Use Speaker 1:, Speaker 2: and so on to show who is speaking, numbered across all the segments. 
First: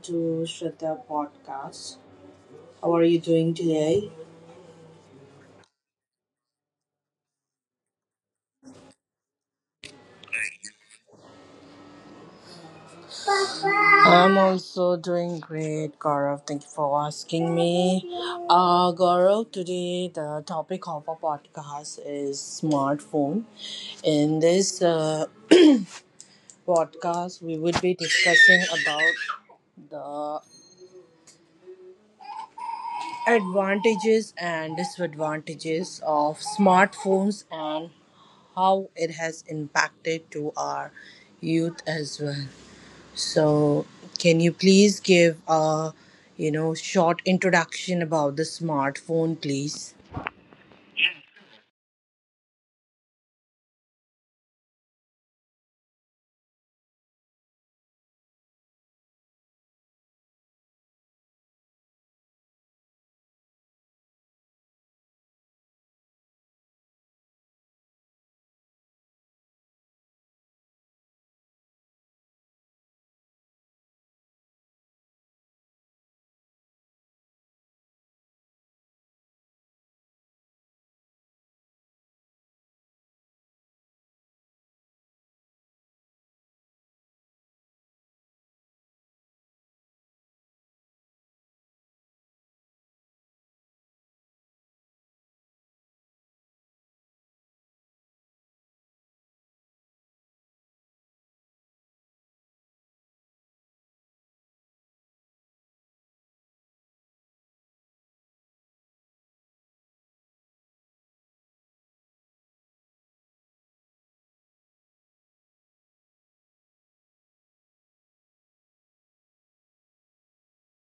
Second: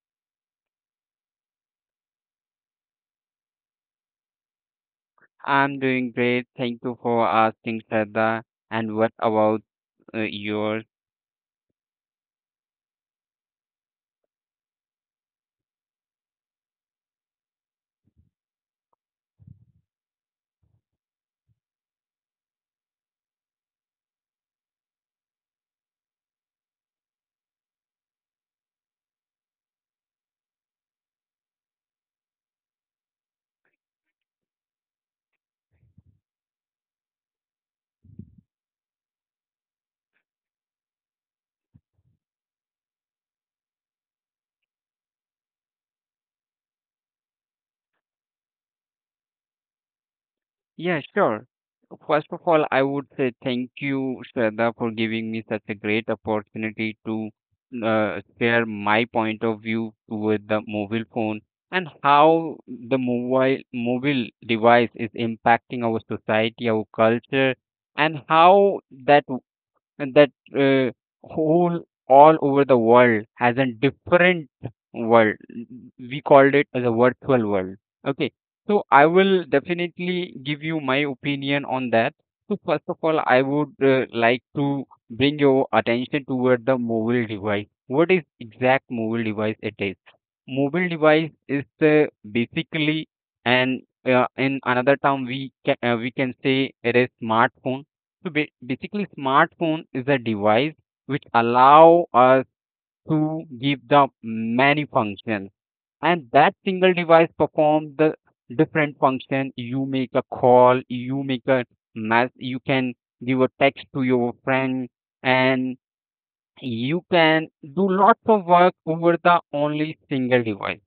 Speaker 1: to Shraddha Podcast. How are you doing today?
Speaker 2: I'm doing great. Thank you for asking, Shraddha. And what about yours?
Speaker 1: I'm also doing great, Gaurav. Thank you for asking me. Gaurav, today the topic of our podcast is smartphone. In this podcast, we will be discussing about the advantages and disadvantages of smartphones and how it has impacted to our youth as well. So, can you please give a short introduction about the smartphone, please?
Speaker 2: Yeah, sure. First of all, I would say thank you, Shraddha, for giving me such a great opportunity to share my point of view with the mobile phone and how the mobile device is impacting our society, our culture, and how that and that uh, whole all over the world has a different world. We called it as a virtual world. Okay, so I will definitely give you my opinion on that. So first of all, I would like to bring your attention toward the mobile device. What is exact mobile device it is? Mobile device is basically and in another term we can say it is smartphone, so basically, smartphone is a device which allow us to give the many functions, and that single device perform the different function. You make a call, you make a mess, you can give a text to your friend, and you can do lots of work over the only single device.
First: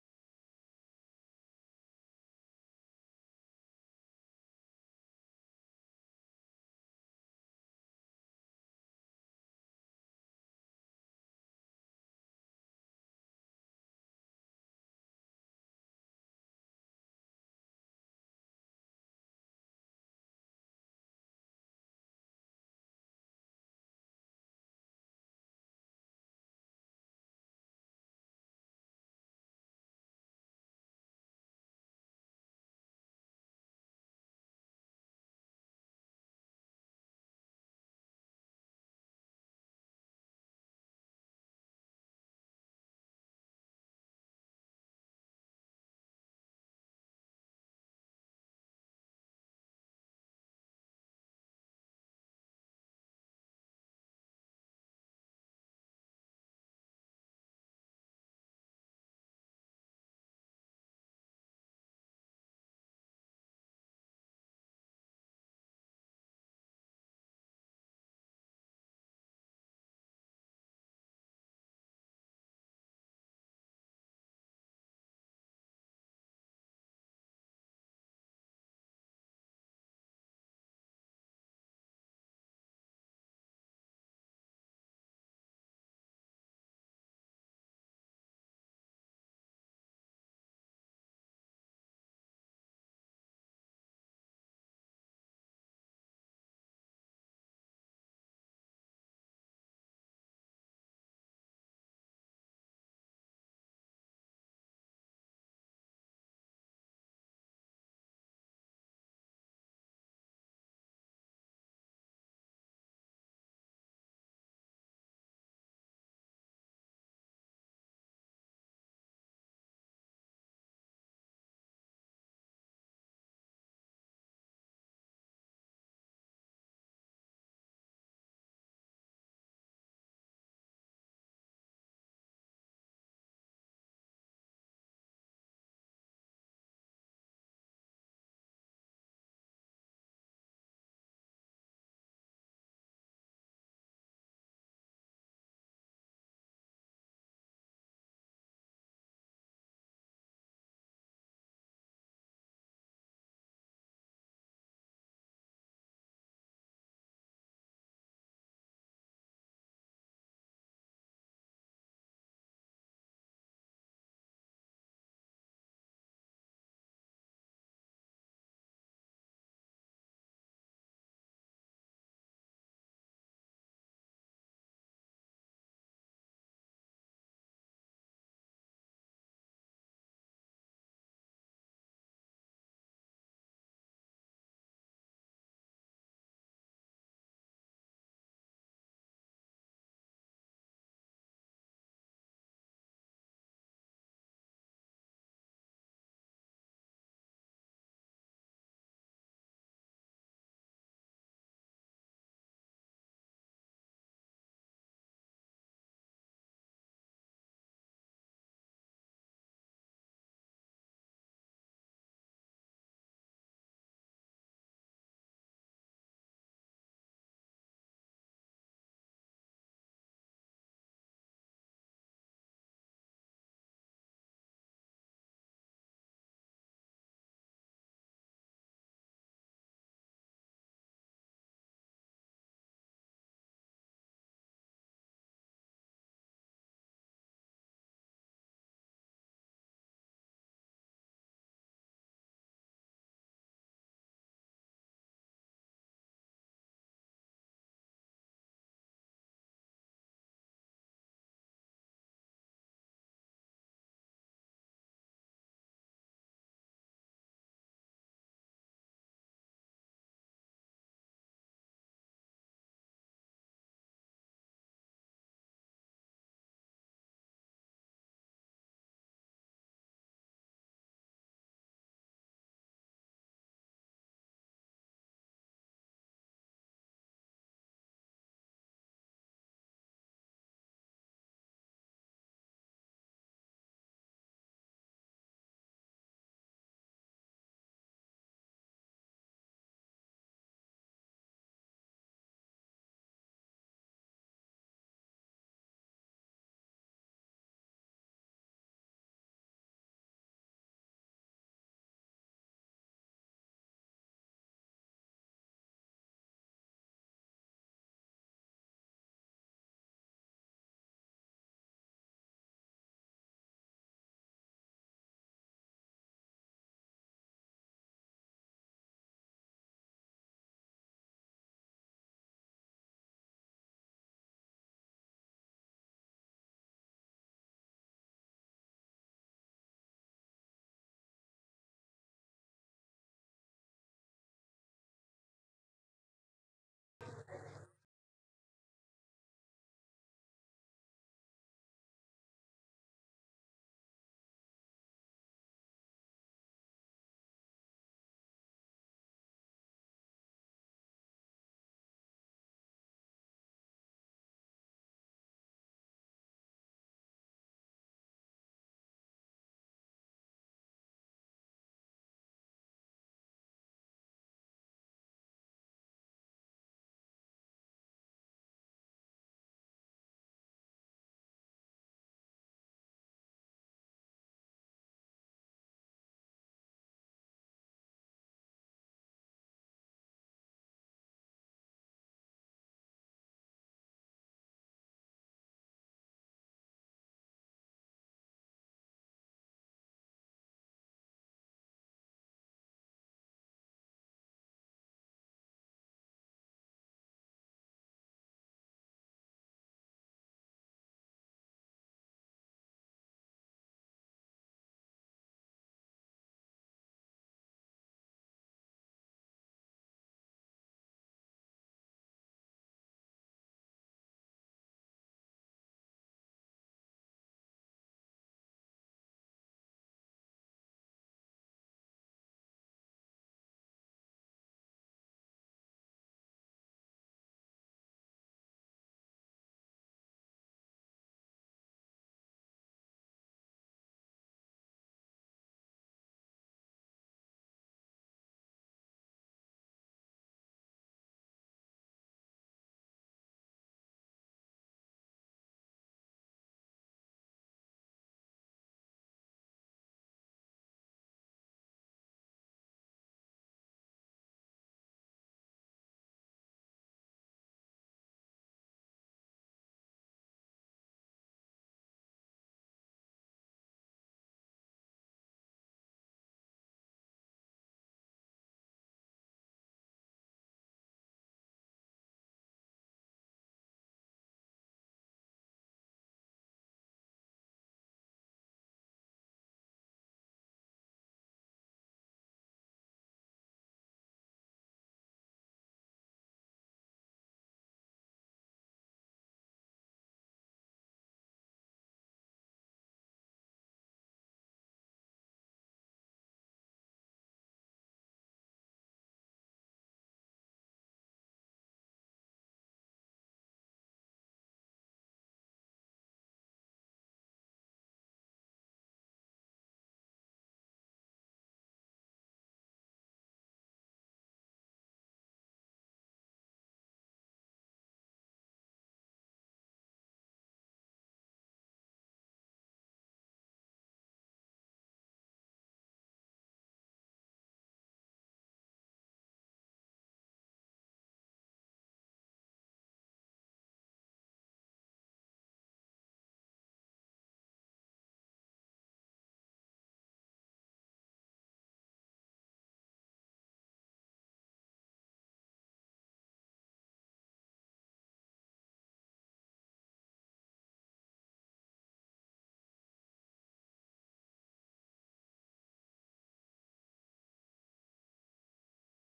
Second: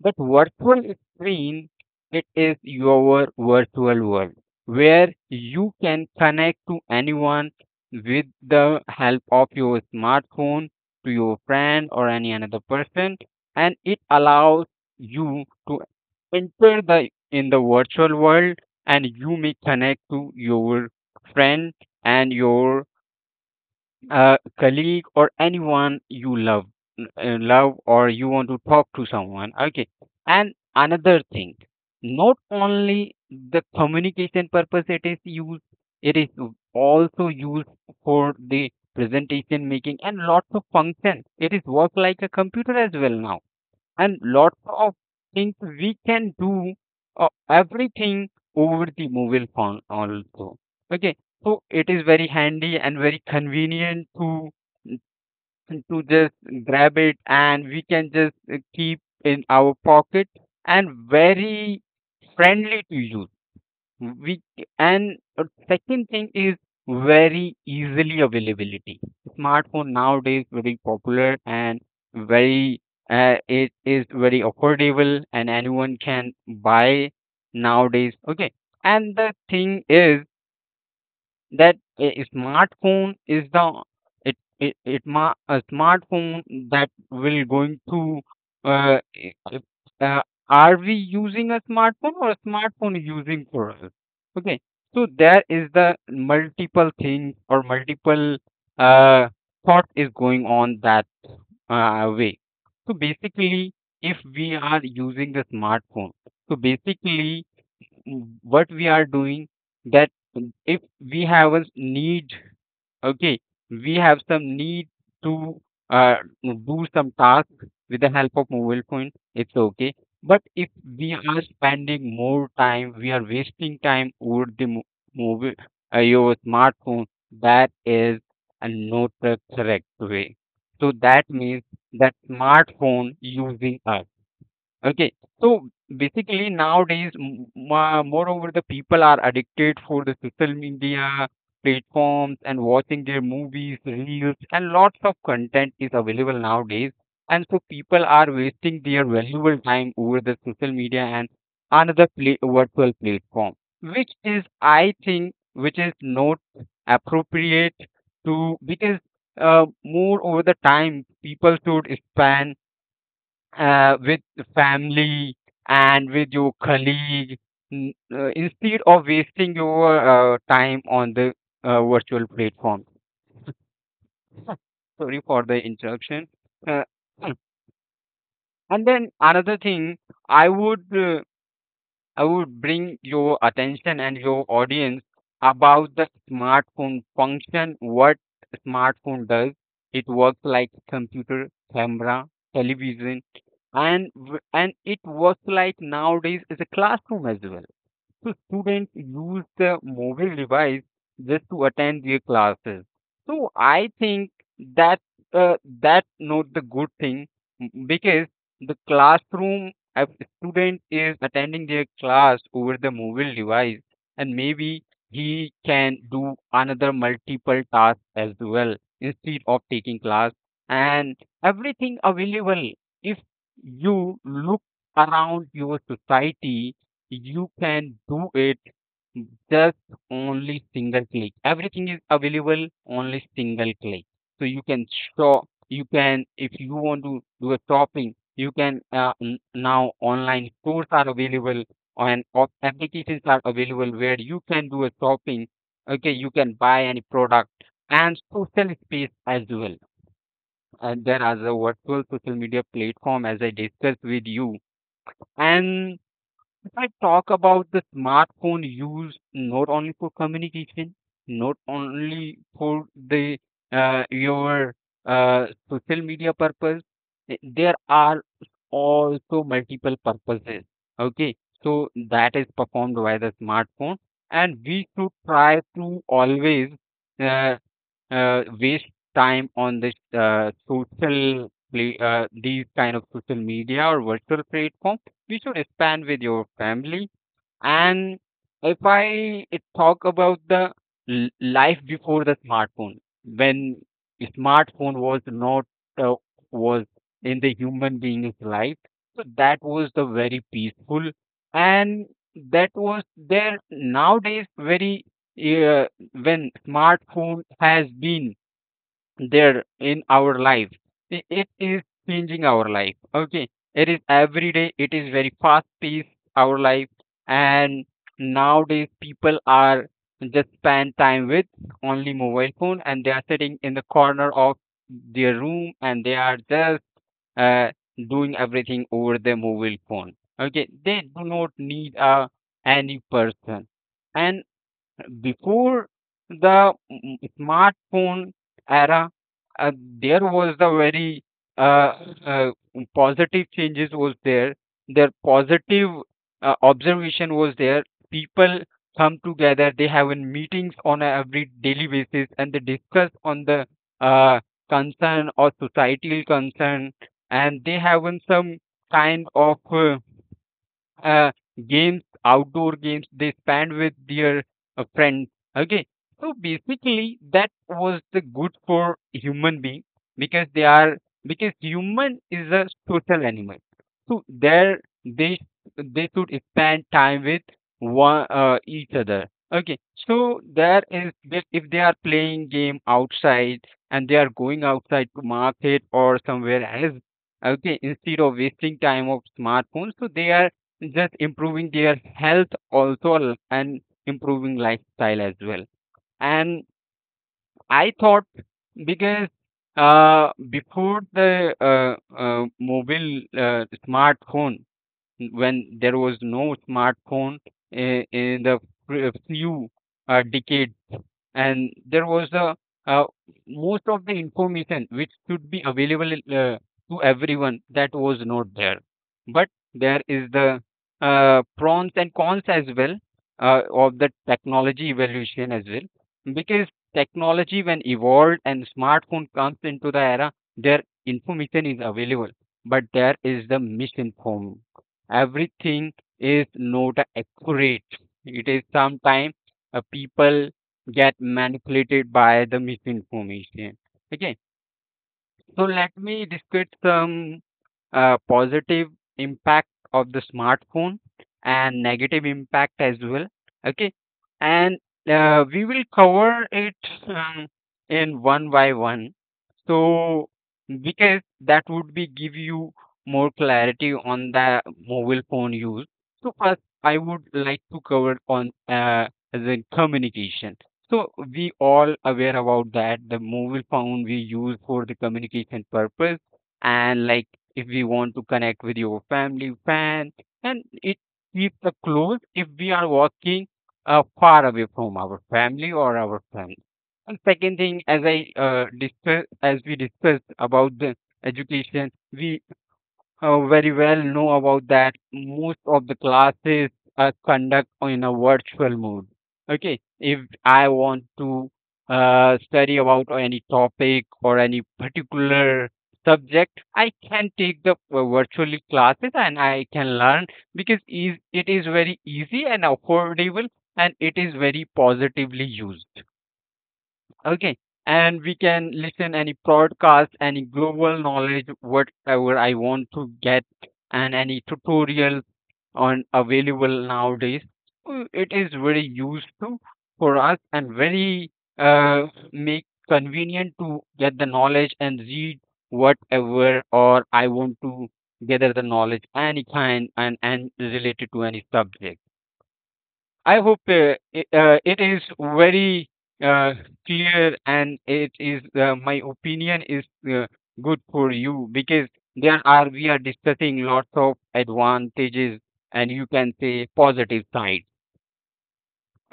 Speaker 2: That virtual screen, it is your virtual world where you can connect to anyone with the help of your smartphone to your friend or any another person, and it allows you to enter the in the virtual world, and you may connect to your friend and your a colleague or anyone you love, love, or you want to talk to someone. Okay, and another thing, not only the communication purpose it is used, it is also used for the presentation making, and lots of functions, it is work like a computer as well now, and lots of things we can do, everything over the mobile phone also. Okay, so it is very handy and very convenient to just grab it and we can just keep in our pocket and very friendly to use. We and second thing is very easily availability. Smartphone nowadays very popular and very, it is very affordable and anyone can buy nowadays. Okay, and the thing is that a smartphone is the a smartphone that will going to, uh, i- i- uh, are we using a smartphone or a smartphone is using for us, okay? So there is the multiple things or multiple uh, thought is going on that way. So basically, if we are using the smartphone, so basically, what we are doing, that, if we have a need, okay, we have some need to uh, do some task with the help of mobile phone, it's okay. But if we are spending more time, we are wasting time over the mobile, your smartphone, that is a not the correct way. So that means that smartphone using us. Okay. So basically nowadays, moreover, the people are addicted for the social media platforms and watching their movies, reels, and lots of content is available nowadays. And so people are wasting their valuable time over the social media and another pla virtual platform, which is, I think, which is not appropriate to, because more over the time people should spend with family and with your colleague, instead of wasting your time on the virtual platform. Sorry for the interruption. Uh, and then another thing, I would uh, I would bring your attention and your audience about the smartphone function. What smartphone does? It works like computer, camera, television, and and it works like nowadays is a classroom as well, so students use the mobile device just to attend their classes. So I think that, uh, that's not the good thing, because the classroom, a student is attending their class over the mobile device and maybe he can do another multiple task as well instead of taking class. And everything available, if you look around your society, you can do it, just only single click everything is available, only single click. So you can shop, you can, if you want to do a shopping, you can, now online stores are available and applications are available where you can do a shopping. Okay, you can buy any product, and social space as well. And there are the virtual social media platform, as I discussed with you. And I talk about the smartphone use, not only for communication, not only for the your social media purpose. There are also multiple purposes. Okay, so that is performed by the smartphone, and we should try to always uh, waste time on this social play, these kind of social media or virtual platform. You should spend with your family. And if I talk about the life before the smartphone, when smartphone was not uh, was in the human being's life, so that was the very peaceful. And that was there nowadays very, uh, when smartphone has been there in our life, it is changing our life. Okay. It is every day, it is very fast paced, our life. And nowadays, people are just spend time with only mobile phone and they are sitting in the corner of their room and they are just uh, doing everything over their mobile phone. Okay. They do not need any person. And before the smartphone era, uh, there was the very, uh, uh, positive changes was there. Their positive observation was there. People come together. They have in meetings on a every daily basis and they discuss on the uh, concern or societal concern, and they have in some kind of uh, games, outdoor games they spend with their friends. Okay, so basically that was the good for human being, because they are, because human is a social animal. So there, they they should spend time with one, each other. Okay, so there is that, if they are playing game outside and they are going outside to market or somewhere else, okay, instead of wasting time of smartphones, so they are just improving their health also, and improving lifestyle as well. And I thought, because before the mobile smartphone, when there was no smartphone in the few decades, and there was the uh, most of the information which should be available to everyone, that was not there. But there is the pros and cons as well of the technology evolution as well, because technology when evolved and smartphone comes into the era, their information is available, but there is the misinformed, everything is not accurate. It is sometimes, people get manipulated by the misinformation. Okay, so let me discuss some positive impact of the smartphone and negative impact as well. Okay, and we will cover it, um, in one by one, so, because that would be give you more clarity on the mobile phone use. So first I would like to cover on the communication. So we all aware about that the mobile phone we use for the communication purpose, and like, if we want to connect with your family friends, and it keeps us close if we are walking far away from our family or our friends. And second thing, as I discuss as we discussed about the education, we very well know about that most of the classes are conduct in a virtual mode. Okay, if I want to study about any topic or any particular subject, I can take the virtually classes and I can learn, because is it is very easy and affordable and it is very positively used. Okay. And we can listen any podcast, any global knowledge, whatever I want to get, and any tutorial on available nowadays. It is very useful for us and very make convenient to get the knowledge and read whatever or I want to gather the knowledge any kind and related to any subject. I hope it is very uh, clear and it is, my opinion is uh, good for you, because there are we are discussing lots of advantages, and you can say positive side.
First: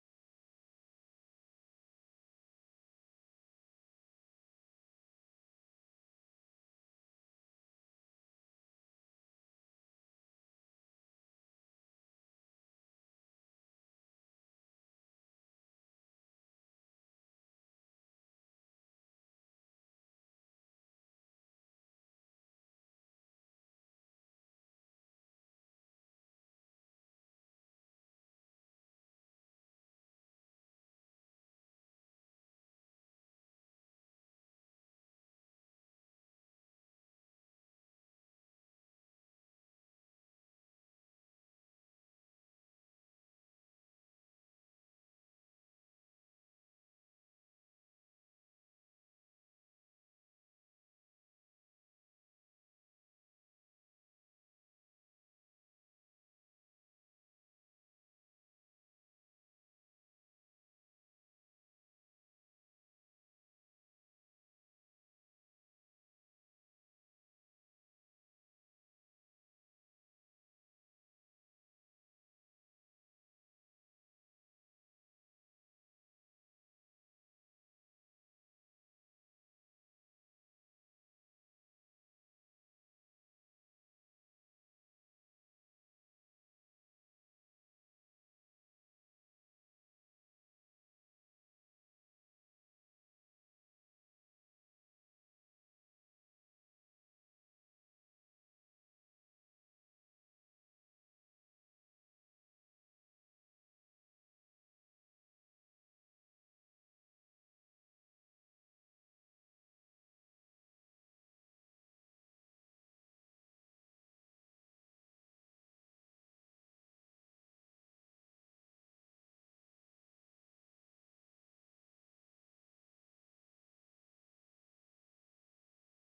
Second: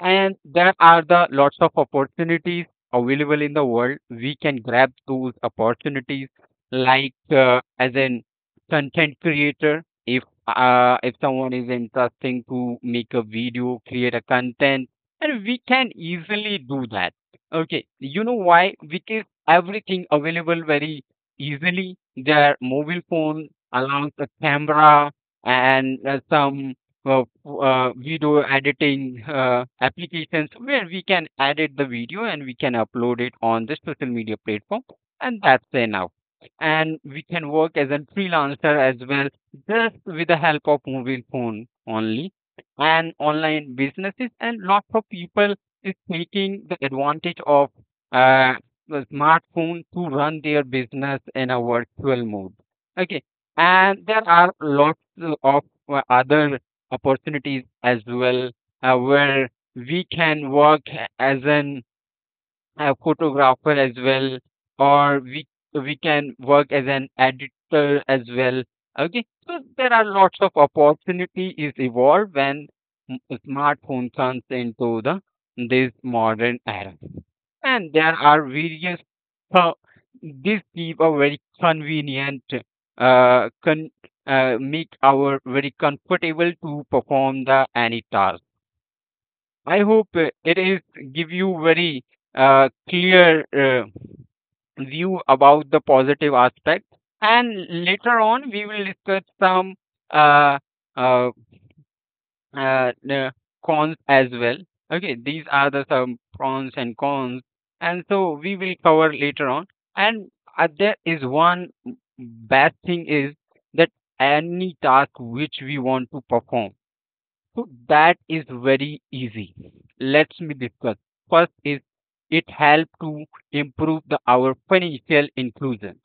Speaker 2: And there are the lots of opportunities available in the world. We can grab those opportunities, like as an content creator. If someone is interesting to make a video, create a content, and we can easily do that. Okay, you know why? Because everything available very easily. Their mobile phone allows a camera and some video editing applications where we can edit the video and we can upload it on the social media platform, and that's enough. And we can work as a freelancer as well, just with the help of mobile phone only, and online businesses. And lots of people is taking the advantage of uh, the smartphone to run their business in a virtual mode. Okay, and there are lots of other opportunities as well, where we can work as an photographer as well, or we can work as an editor as well. Okay, so there are lots of opportunity is evolved when m- smartphone comes into the this modern era, and there are various pro- this give a very convenient uh, con- make our very comfortable to perform the any task. I hope it is give you very clear uh, view about the positive aspect, and later on we will discuss some uh, uh, the cons as well. Okay, these are the some pros and cons, and so we will cover later on. And there is one bad thing is that any task which we want to perform, so that is very easy. Let's me discuss. First is it help to improve the our financial inclusion.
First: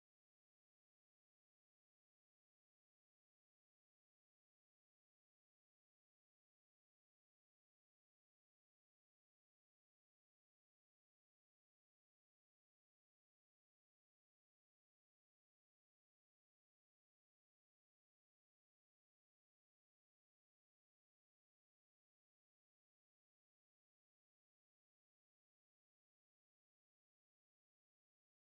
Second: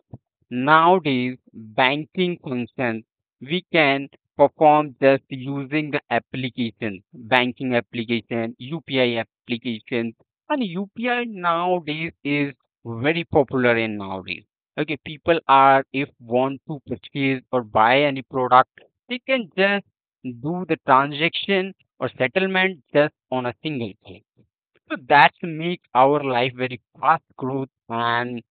Speaker 2: Nowadays, banking functions we can perform just using the application, banking application, UPI application, and UPI nowadays is very popular in nowadays. Okay, people are if want to purchase or buy any product, they can just do the transaction or settlement just on a single click. So that makes our life very fast growth and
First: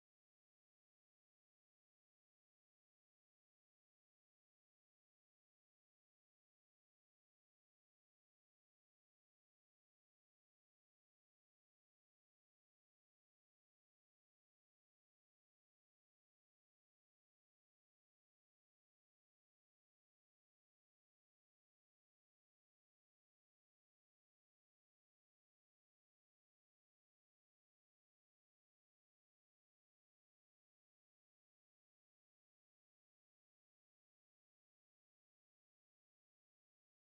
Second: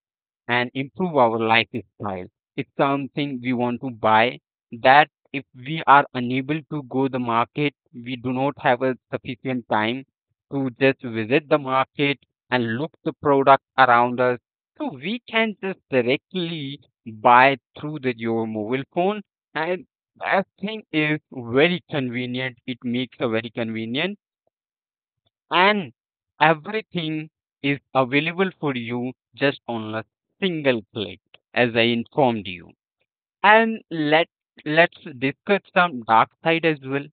Speaker 2: and improve our lifestyle. It's something we want to buy that if we are unable to go the market, we do not have a sufficient time to just visit the market and look the product around us. So we can just directly buy through the your mobile phone, and that thing is very convenient. It makes a very convenient and everything is available for you just on a single click, as I informed you. And let's discuss some dark side as well.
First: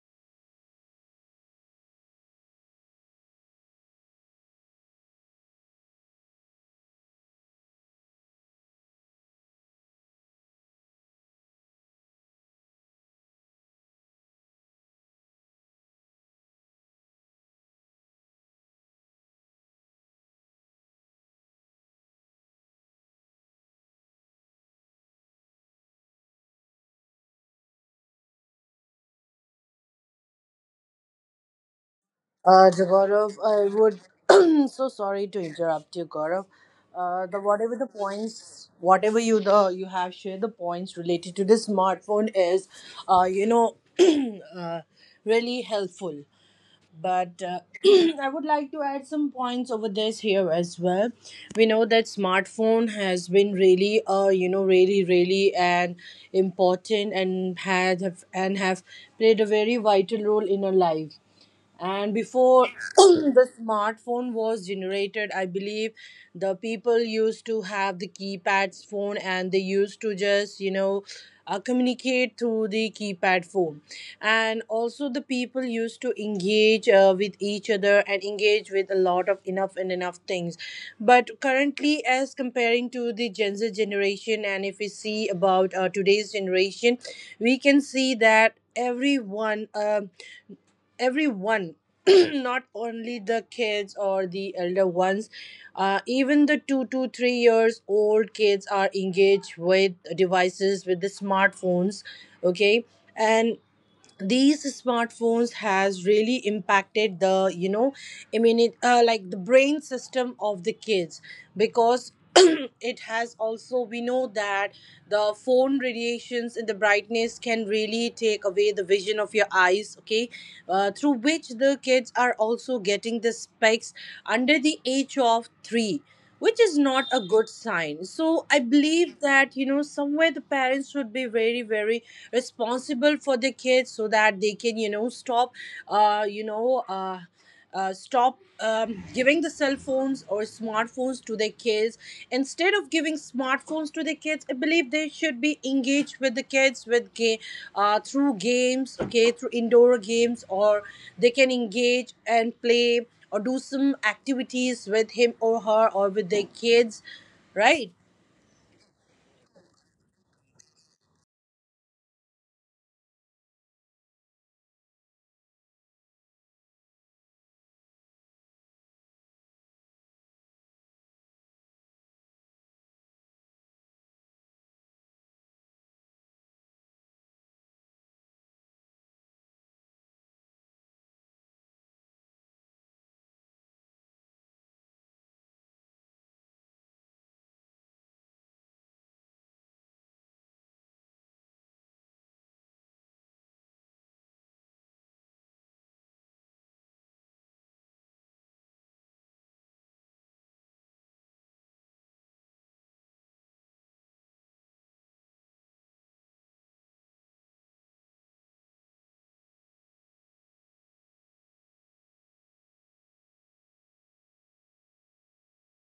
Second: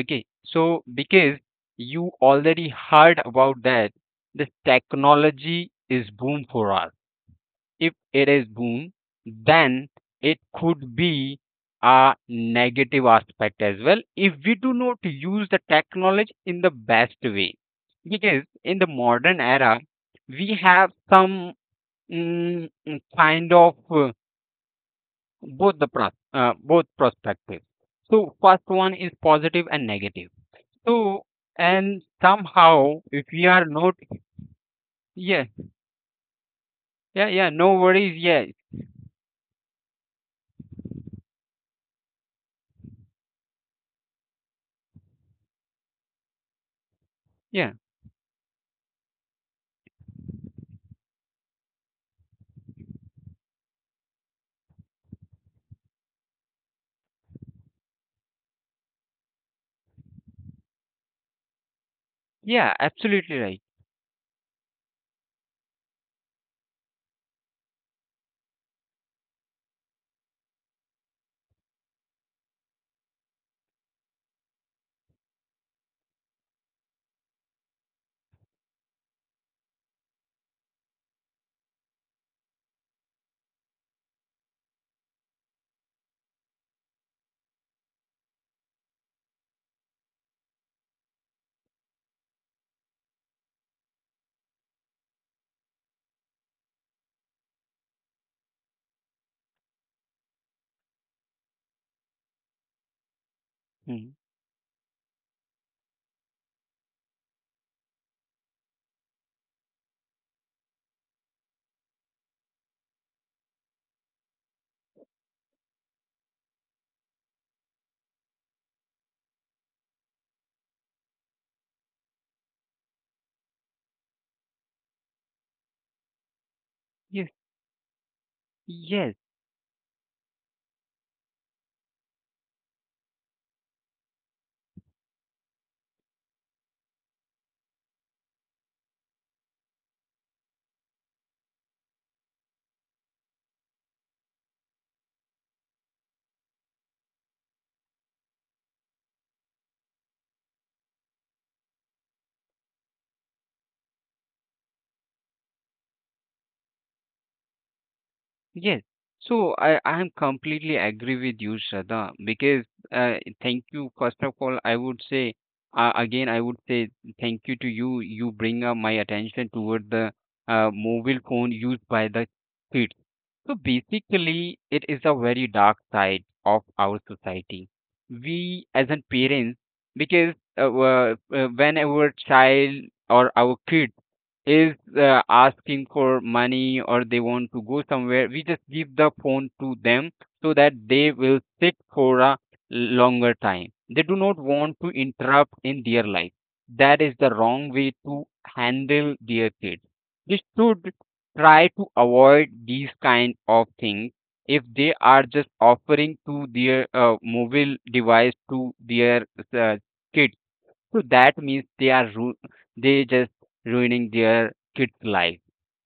Speaker 2: Okay, so because you already heard about that this technology is boom for us. If it is boom, then it could be a negative aspect as well if we do not use the technology in the best way. Because in the modern era, we have some kind of both the both perspectives. So first one is positive and negative. So and
Speaker 1: The
Speaker 2: somehow if
Speaker 1: Gaurav,
Speaker 2: we are
Speaker 1: I
Speaker 2: not.
Speaker 1: would so sorry to
Speaker 2: Yeah.
Speaker 1: interrupt you, Gaurav.
Speaker 2: Yeah,
Speaker 1: The
Speaker 2: yeah, no
Speaker 1: whatever the
Speaker 2: worries. Yeah.
Speaker 1: points, whatever you have shared the points related to the smartphone is, uh, you know, uh, really helpful. But
Speaker 2: Yeah,
Speaker 1: I would like to add some points over this here as well. We know that smartphone has been really, really an important and have played a very vital role in our life and before
Speaker 2: yeah, absolutely
Speaker 1: the
Speaker 2: right.
Speaker 1: smartphone was generated, I believe the people used to have the keypads phone and they used to just communicate through the keypad phone. And also the people used to engage with each other and engage with a lot of enough and enough things. But currently as comparing to the Gen Z generation, and if we see about today's generation, we can see that everyone not only the kids or the elder ones, even the 2 to 3 years old kids are engaged with devices, with the smartphones. Okay. And
Speaker 2: Hmm.
Speaker 1: these smartphones has really impacted the, immune like the brain system of the kids, because it has also, we know that the phone radiations and the brightness can really take away the vision of your eyes. Okay. Through which the kids are also getting the specs under the age of 3, which is not a
Speaker 2: Yeah.
Speaker 1: good sign. So I
Speaker 2: Yes,
Speaker 1: believe that, somewhere the parents should be very, very responsible for their kids, so that they can, stop, uh you know uh stop giving the cell phones or smartphones to their kids. Instead of giving smartphones to their kids, I believe they should be engaged with the kids with through games, okay, through indoor games, or they can engage and play or do some activities with him or her or with their kids, right?
Speaker 2: yes. So I am completely agree with you, Shraddha, because uh, thank you. First of all, I would say, again, I would say thank you to you. You bring up my attention toward the mobile phone used by the kids. So basically, it is a very dark side of our society. We as an parents, because whenever child or our kid is asking for money or they want to go somewhere, we just give the phone to them so that they will sit for a longer time. They do not want to interrupt in their life. That is the wrong way to handle their kids. They should try to avoid these kind of things if they are just offering to their mobile device to their uh, kids, so that means they just ruining their kids' life.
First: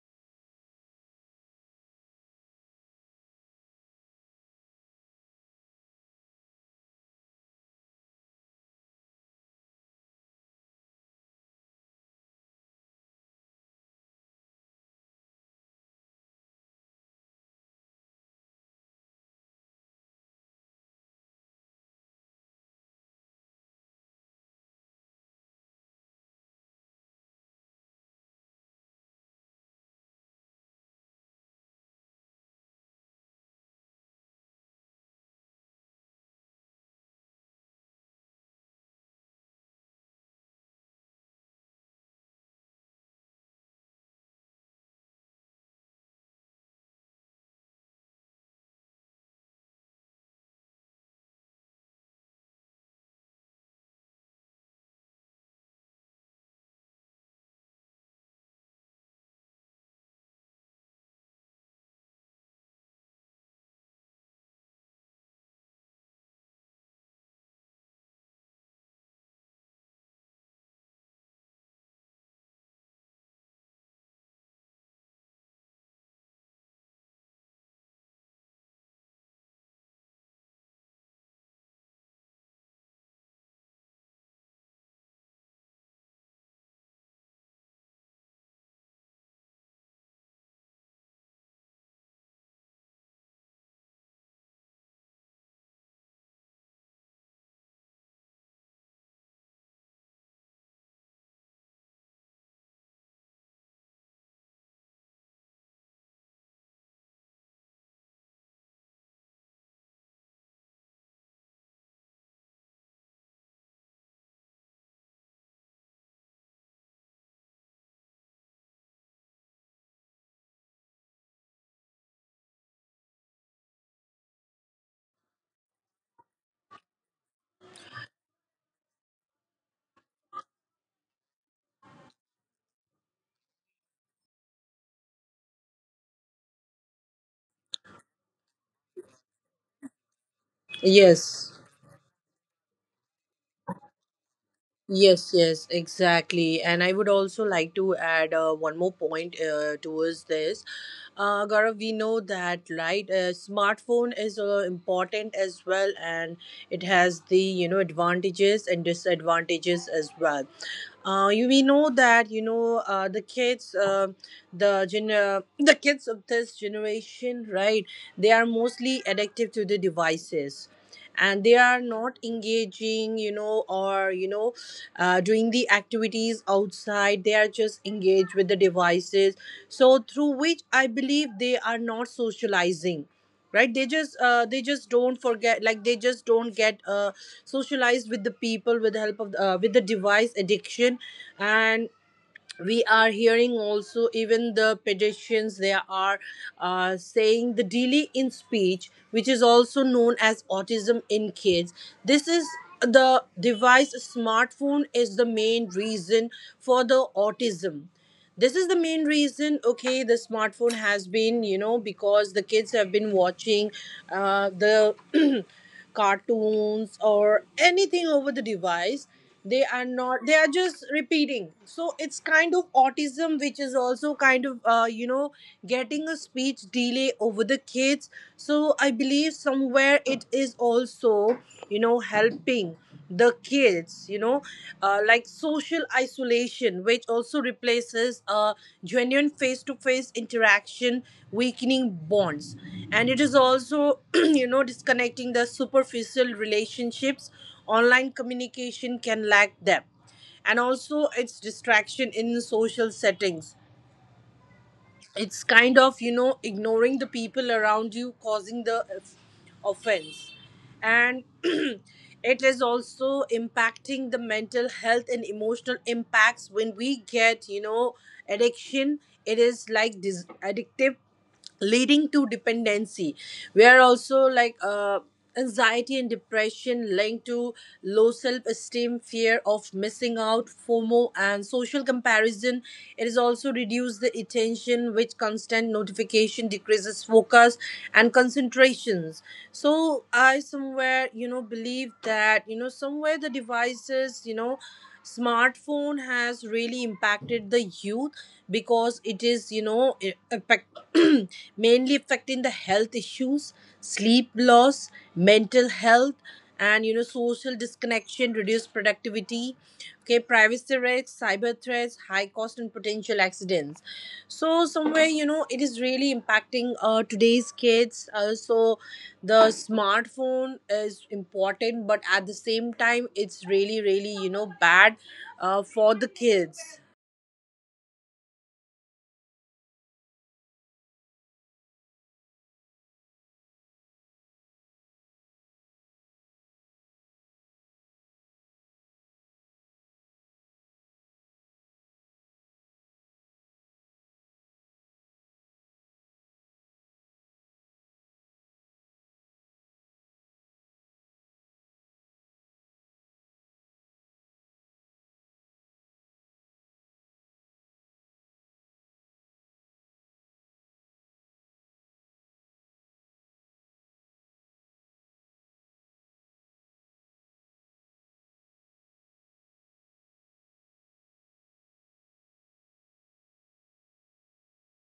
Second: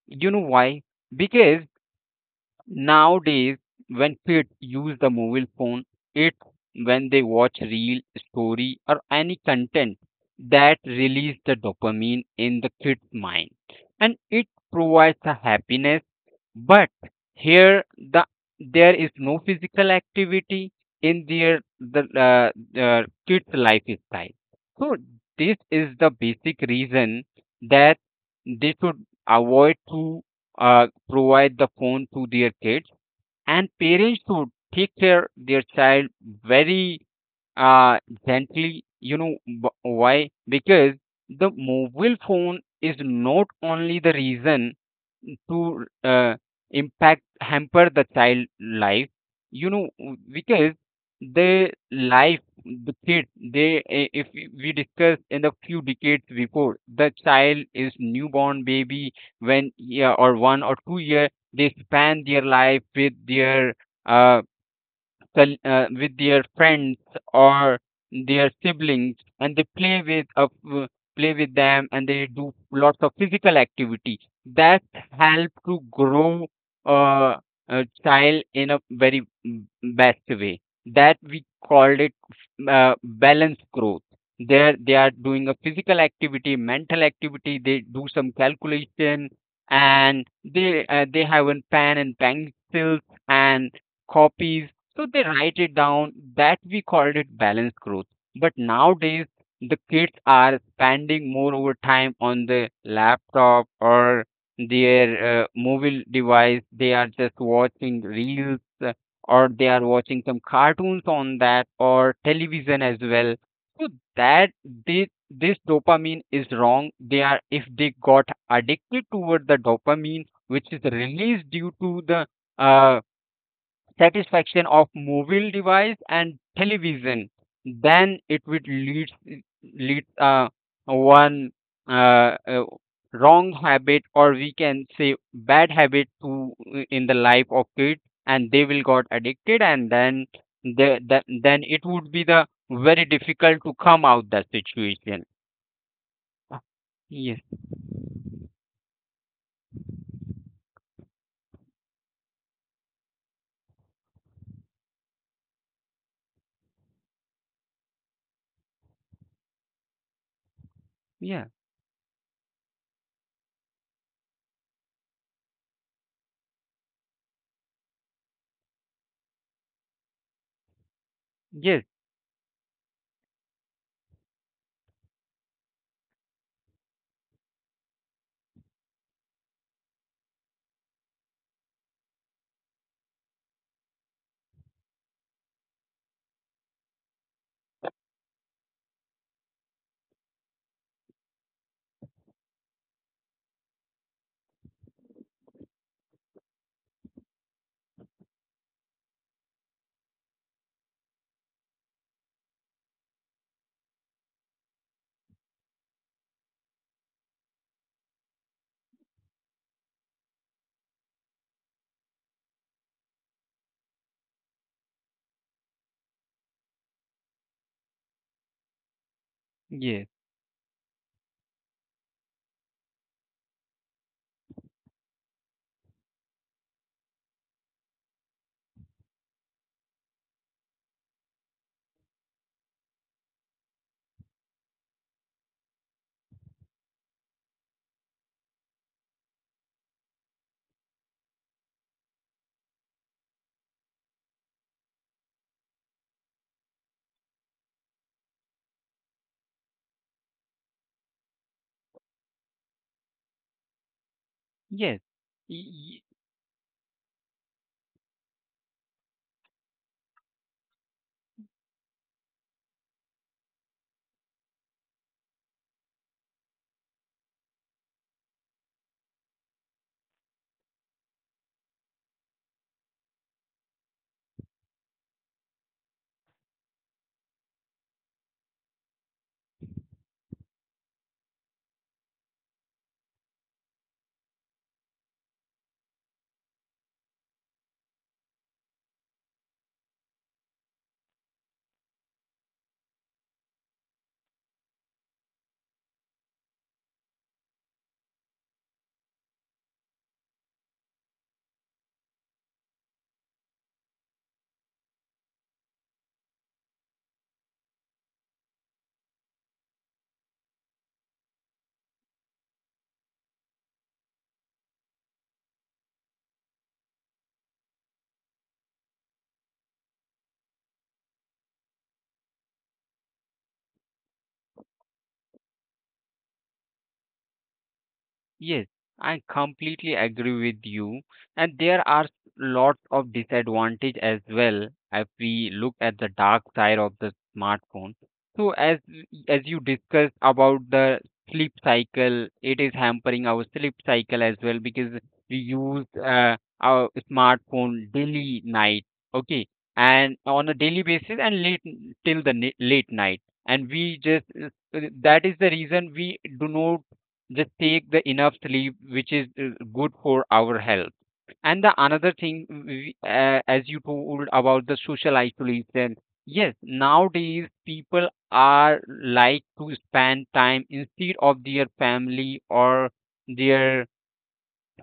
Speaker 2: You know why? Because nowadays when kids use the mobile phone, it's when they watch real story or any content that release the dopamine in the kid's mind, and it provides a happiness. But here there is no physical activity in their the kids' lifestyle. So this is the basic reason that they should avoid to provide the phone to their kids, and parents should take care their child very uh, gently. You know why? Because the mobile phone is not only the reason to impact hamper the child life, you know, because the life the kid they if we discuss in the few decades before, the child is newborn baby. When, yeah, or 1 or 2 year they span their life with their uh, with their friends or their siblings, and they play with play with them, and they do lots of physical activity that help to grow uh, a child in a very best way, that we called it balanced growth. There they are doing a physical activity, mental activity. They do some calculation, and they have a pen and pencils and copies, so they write it down, that we called it balanced growth. But nowadays, the kids are spending more over time on the laptop or their mobile device. They are just watching reels, or they are watching some cartoons on that or television as well. So that this dopamine is wrong. They are if they got addicted toward the dopamine, which is released due to the uh, satisfaction of mobile device and television, then it would lead one uh, uh, wrong habit, or we can say bad habit, to in the life of kids, and they will got addicted, and then
Speaker 1: Yes.
Speaker 2: then it would be the very difficult to come out that situation.
Speaker 1: Yes, yes, exactly.
Speaker 2: Ah.
Speaker 1: And I would
Speaker 2: Yes.
Speaker 1: also like to add one more point towards this. Gaurav, we know that, right? Smartphone is important as well, and it has the, advantages and disadvantages as well.
Speaker 2: Yeah.
Speaker 1: You, we know that, the kids, the kids of this generation, right? They are mostly addicted to the devices, and they are
Speaker 2: Yes,
Speaker 1: not engaging, you know or you know doing the activities outside. They are just engaged with the devices. So through which I believe they are not socializing, right? They just they just don't forget, like they just don't get socialized with the people, with the help of the, with the device addiction. And we are hearing also, even the pedestrians, they are saying the delay in speech, which is also known as autism in kids. This is the device. Smartphone is the main reason for the autism. This is the main reason. Okay, the smartphone has been, because the kids have been watching the cartoons or anything over the device. They are
Speaker 2: yes,
Speaker 1: not, they are just repeating. So it's kind of autism, which is also kind of, getting a speech delay over the kids. So I believe somewhere it is also, helping the kids, like social isolation, which also replaces a genuine face-to-face interaction, weakening bonds. And it is also disconnecting the superficial relationships. Online communication can lack depth, and also its distraction in social settings.
Speaker 2: yes,
Speaker 1: It's kind of,
Speaker 2: yes.
Speaker 1: ignoring the people around you, causing the offense. And it is also impacting the mental health and emotional impacts. When we get, addiction, it is like addictive, leading to dependency, where also like, anxiety and depression linked to low self-esteem, fear of missing out, FOMO, and social comparison. It is also reduced the attention, which constant notification decreases focus and concentrations. So I somewhere, believe that, somewhere the devices, smartphone has really impacted the youth, because it is, it affect, mainly affecting the health issues, sleep loss, mental health, and, social disconnection, reduced productivity. Okay, privacy threats, cyber threats, high cost, and potential accidents. So somewhere, it is really impacting today's kids. So the smartphone is important, but at the same time, it's really, really, bad for the kids.
Speaker 2: Yes, I completely agree with you. And there are lots of disadvantage as well if we look at the dark side of the smartphone. So as you discussed about the sleep cycle, it is hampering our sleep cycle as well, because we use our smartphone daily night, okay, and on a daily basis and late till the late night, and we just that is the reason we do not just take the enough sleep, which is good for our health. And the another thing we, as you told about the social isolation, yes, nowadays people are like to spend time instead of their family or their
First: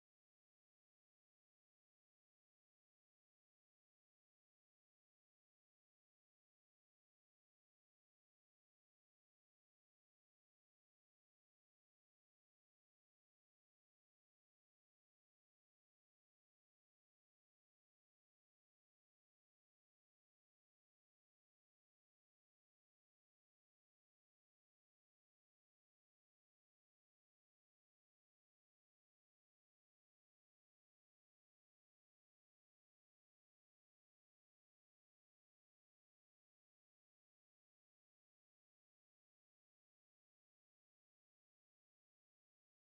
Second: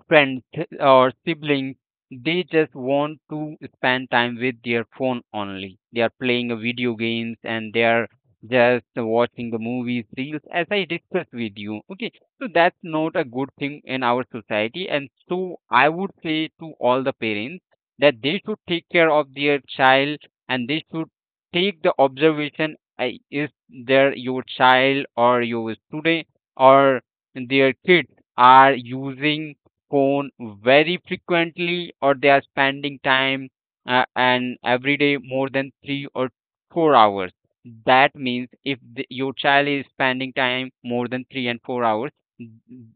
Speaker 2: friends or siblings, they just want to spend time with their phone only. They are playing a video games and they are just watching the movies, reels, as I discussed with you. Okay, so that's not a good thing in our society. And so I would say to all the parents that they should take care of their child, and they should take the observation, is there your child or your student or their kids are using phone very frequently, or they are spending time and every day more than 3 or 4 hours. That means if the, your child is spending time more than 3 and 4 hours,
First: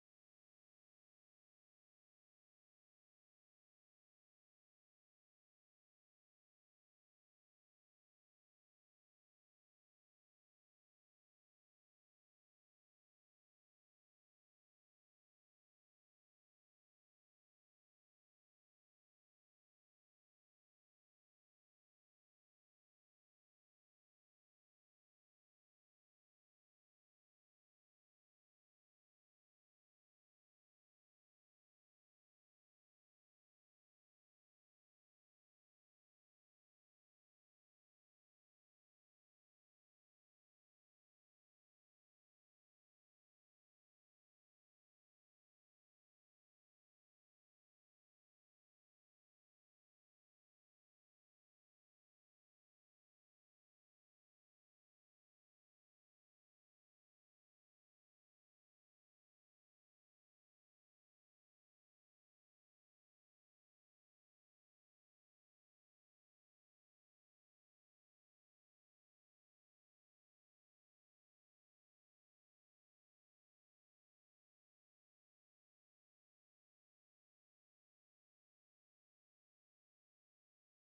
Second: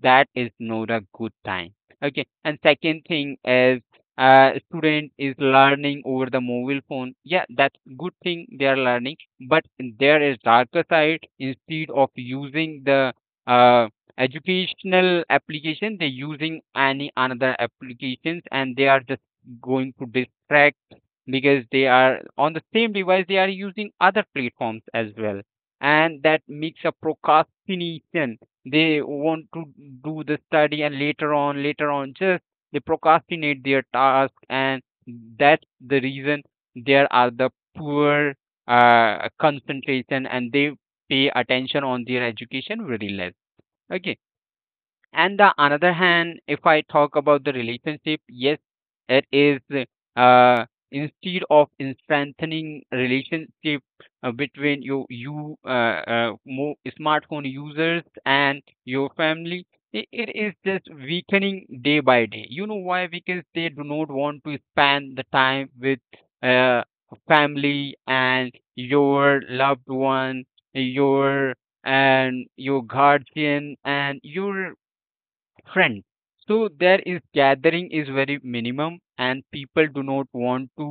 Speaker 2: that is not a good time. Okay, and second thing is, student is learning over the mobile phone, yeah, that's good thing they are learning. But there is darker side, instead of using the uh, educational application they're using any another applications, and they are just going to distract because they are on the same device they are using other platforms as well. And that makes a procrastination. They want to do the study and later on just they procrastinate their task, and that's the reason there are the poor concentration, and they pay attention on their education very less. Okay, and the another hand if I talk about the relationship, yes, it is, uh instead of in strengthening relationship between you more smartphone users and your family, it is just weakening day by day. You know why? Because they do not want to spend the time with uh, family and your loved one, your and your guardian and your friend. So there is gathering is very minimum, and people do not want to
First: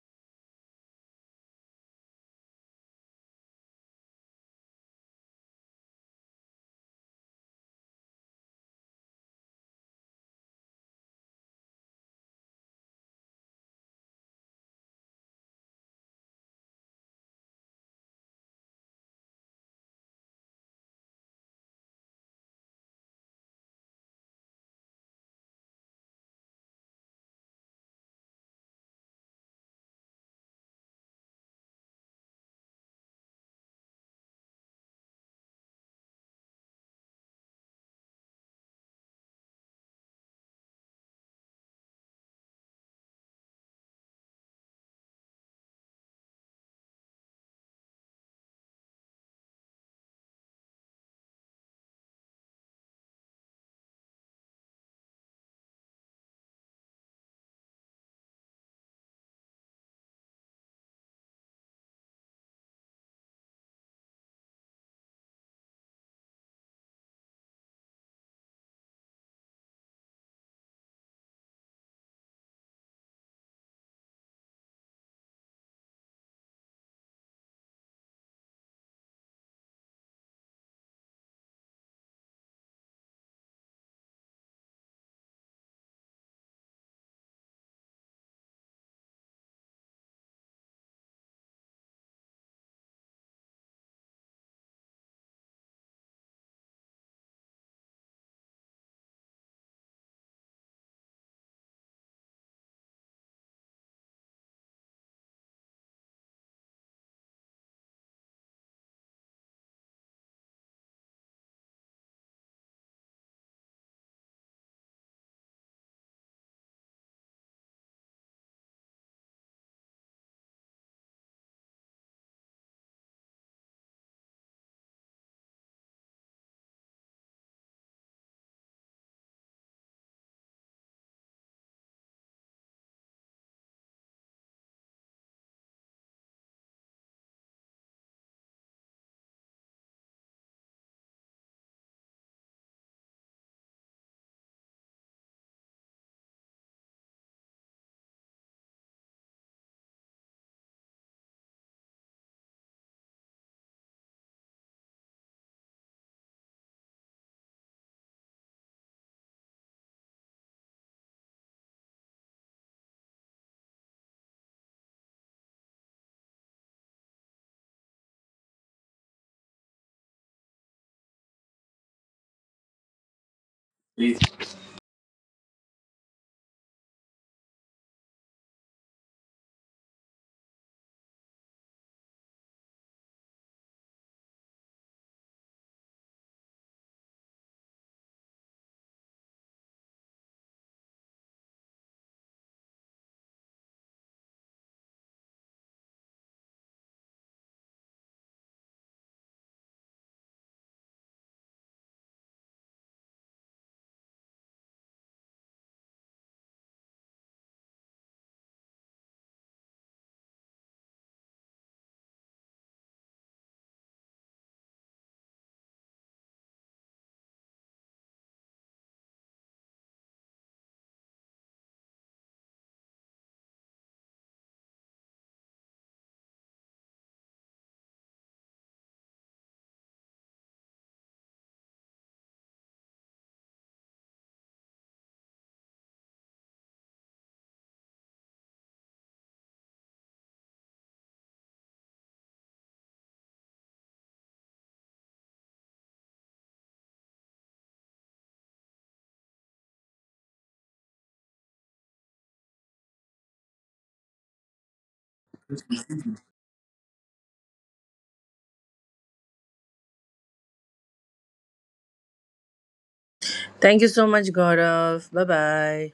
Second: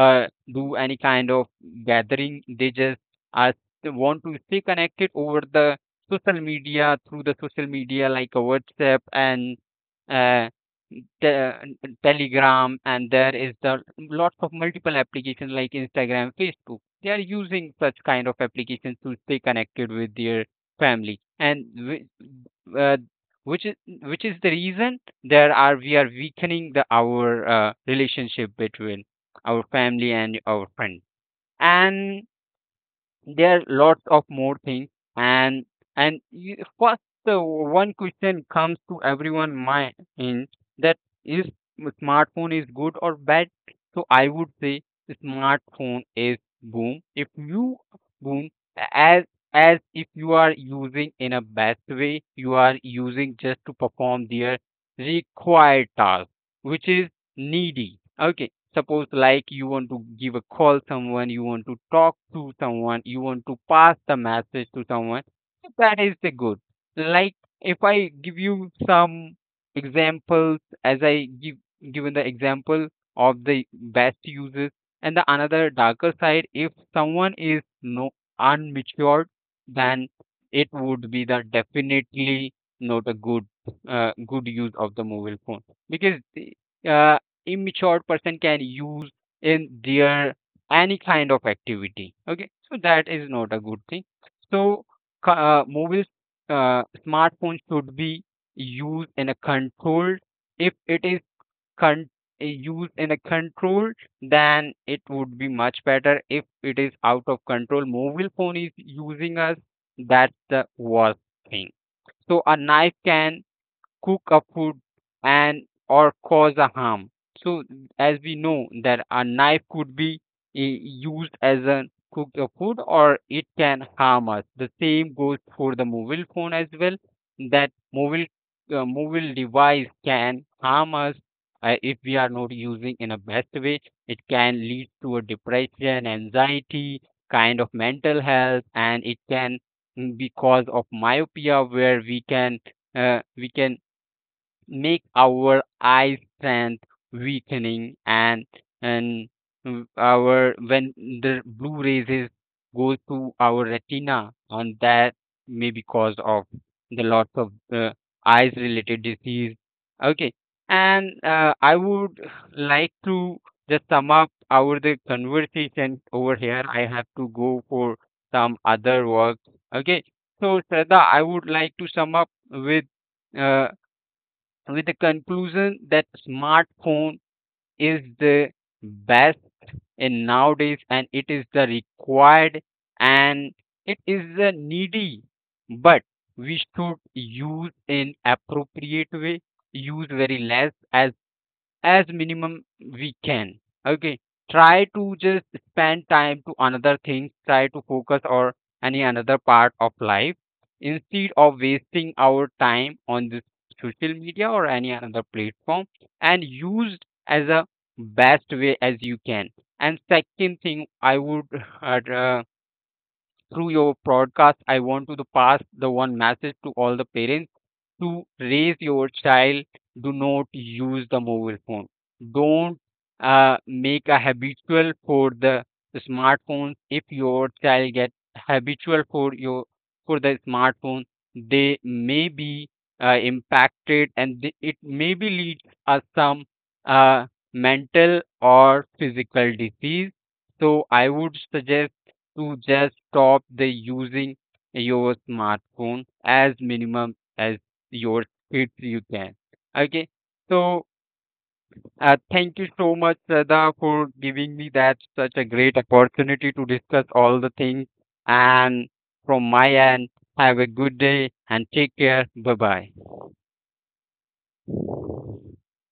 Speaker 2: uh, do any kind of gathering. They just are, they want to stay connected over the social media, through the social media like a WhatsApp and uh, Telegram, and there is the lots of multiple applications like Instagram, Facebook. They are using such kind of applications to stay connected with their family and uh, which is which is the reason there are we are weakening the our relationship between our family and our friend. And there are lots of more things, and and you, first, one question comes to everyone mind in that is, smartphone is good or bad? So I would say smartphone is boom. If you boom as as if you are using in a bad way, you are using just to perform their required task, which is needy. Okay, suppose like you want to give a call someone, you want to talk to someone, you want to pass the message to someone. That is the good. Like if I give you some examples, as I give given the example of the best uses. And the another darker side, if someone is no unmatured, then it would be the definitely not a good use of the mobile phone, because uh immature person can use in their any kind of activity. Okay, so that is not a good thing. So c- mobiles smartphones should be used in a controlled. If it is con- used in a controlled, then it would be much better. If it is out of control, mobile phone is using us, that's the worst thing. So a knife can cook a food and or cause a harm. So as we know that a knife could be used as a cook a food or it can harm us. The same goes for the mobile phone as well. That mobile device can harm us, if we are not using in a best way. It can lead to a depression, anxiety, kind of mental health, and it can be cause of myopia, where we can make our eye strength weakening, and our when the blue rays goes to our retina, and that may be cause of the lots of eyes related disease. Okay, and I would like to just sum up our the conversation over here. I have to go for some other work. Okay, so Shraddha, I would like to sum up with, uh,
Speaker 1: Please.
Speaker 2: with the conclusion that smartphone is the best in nowadays, and it is the required, and it is the needy, but we should use in appropriate way. Use very less as minimum we can. Okay, try to just spend time to another thing, try to focus or any another part of life, instead of wasting our time on this social media or any another platform, and used as a best way as you can. And second thing I would uh, through your broadcast, I want to the pass the one message to all the parents to raise your child. Do not use the mobile phone. Don't make a habitual for the smartphone. If your child get habitual for your for the smartphone, they may be impacted, and it may be leads us some uh, mental or physical disease. So I would suggest to just stop the using your smartphone as minimum as your kids you can. Okay. So thank you so much, Sada, for giving me that such a great opportunity to discuss all the things. And from my end, have a good day and take care. Bye bye.
Speaker 1: Thank you so much, Gaurav. Bye bye.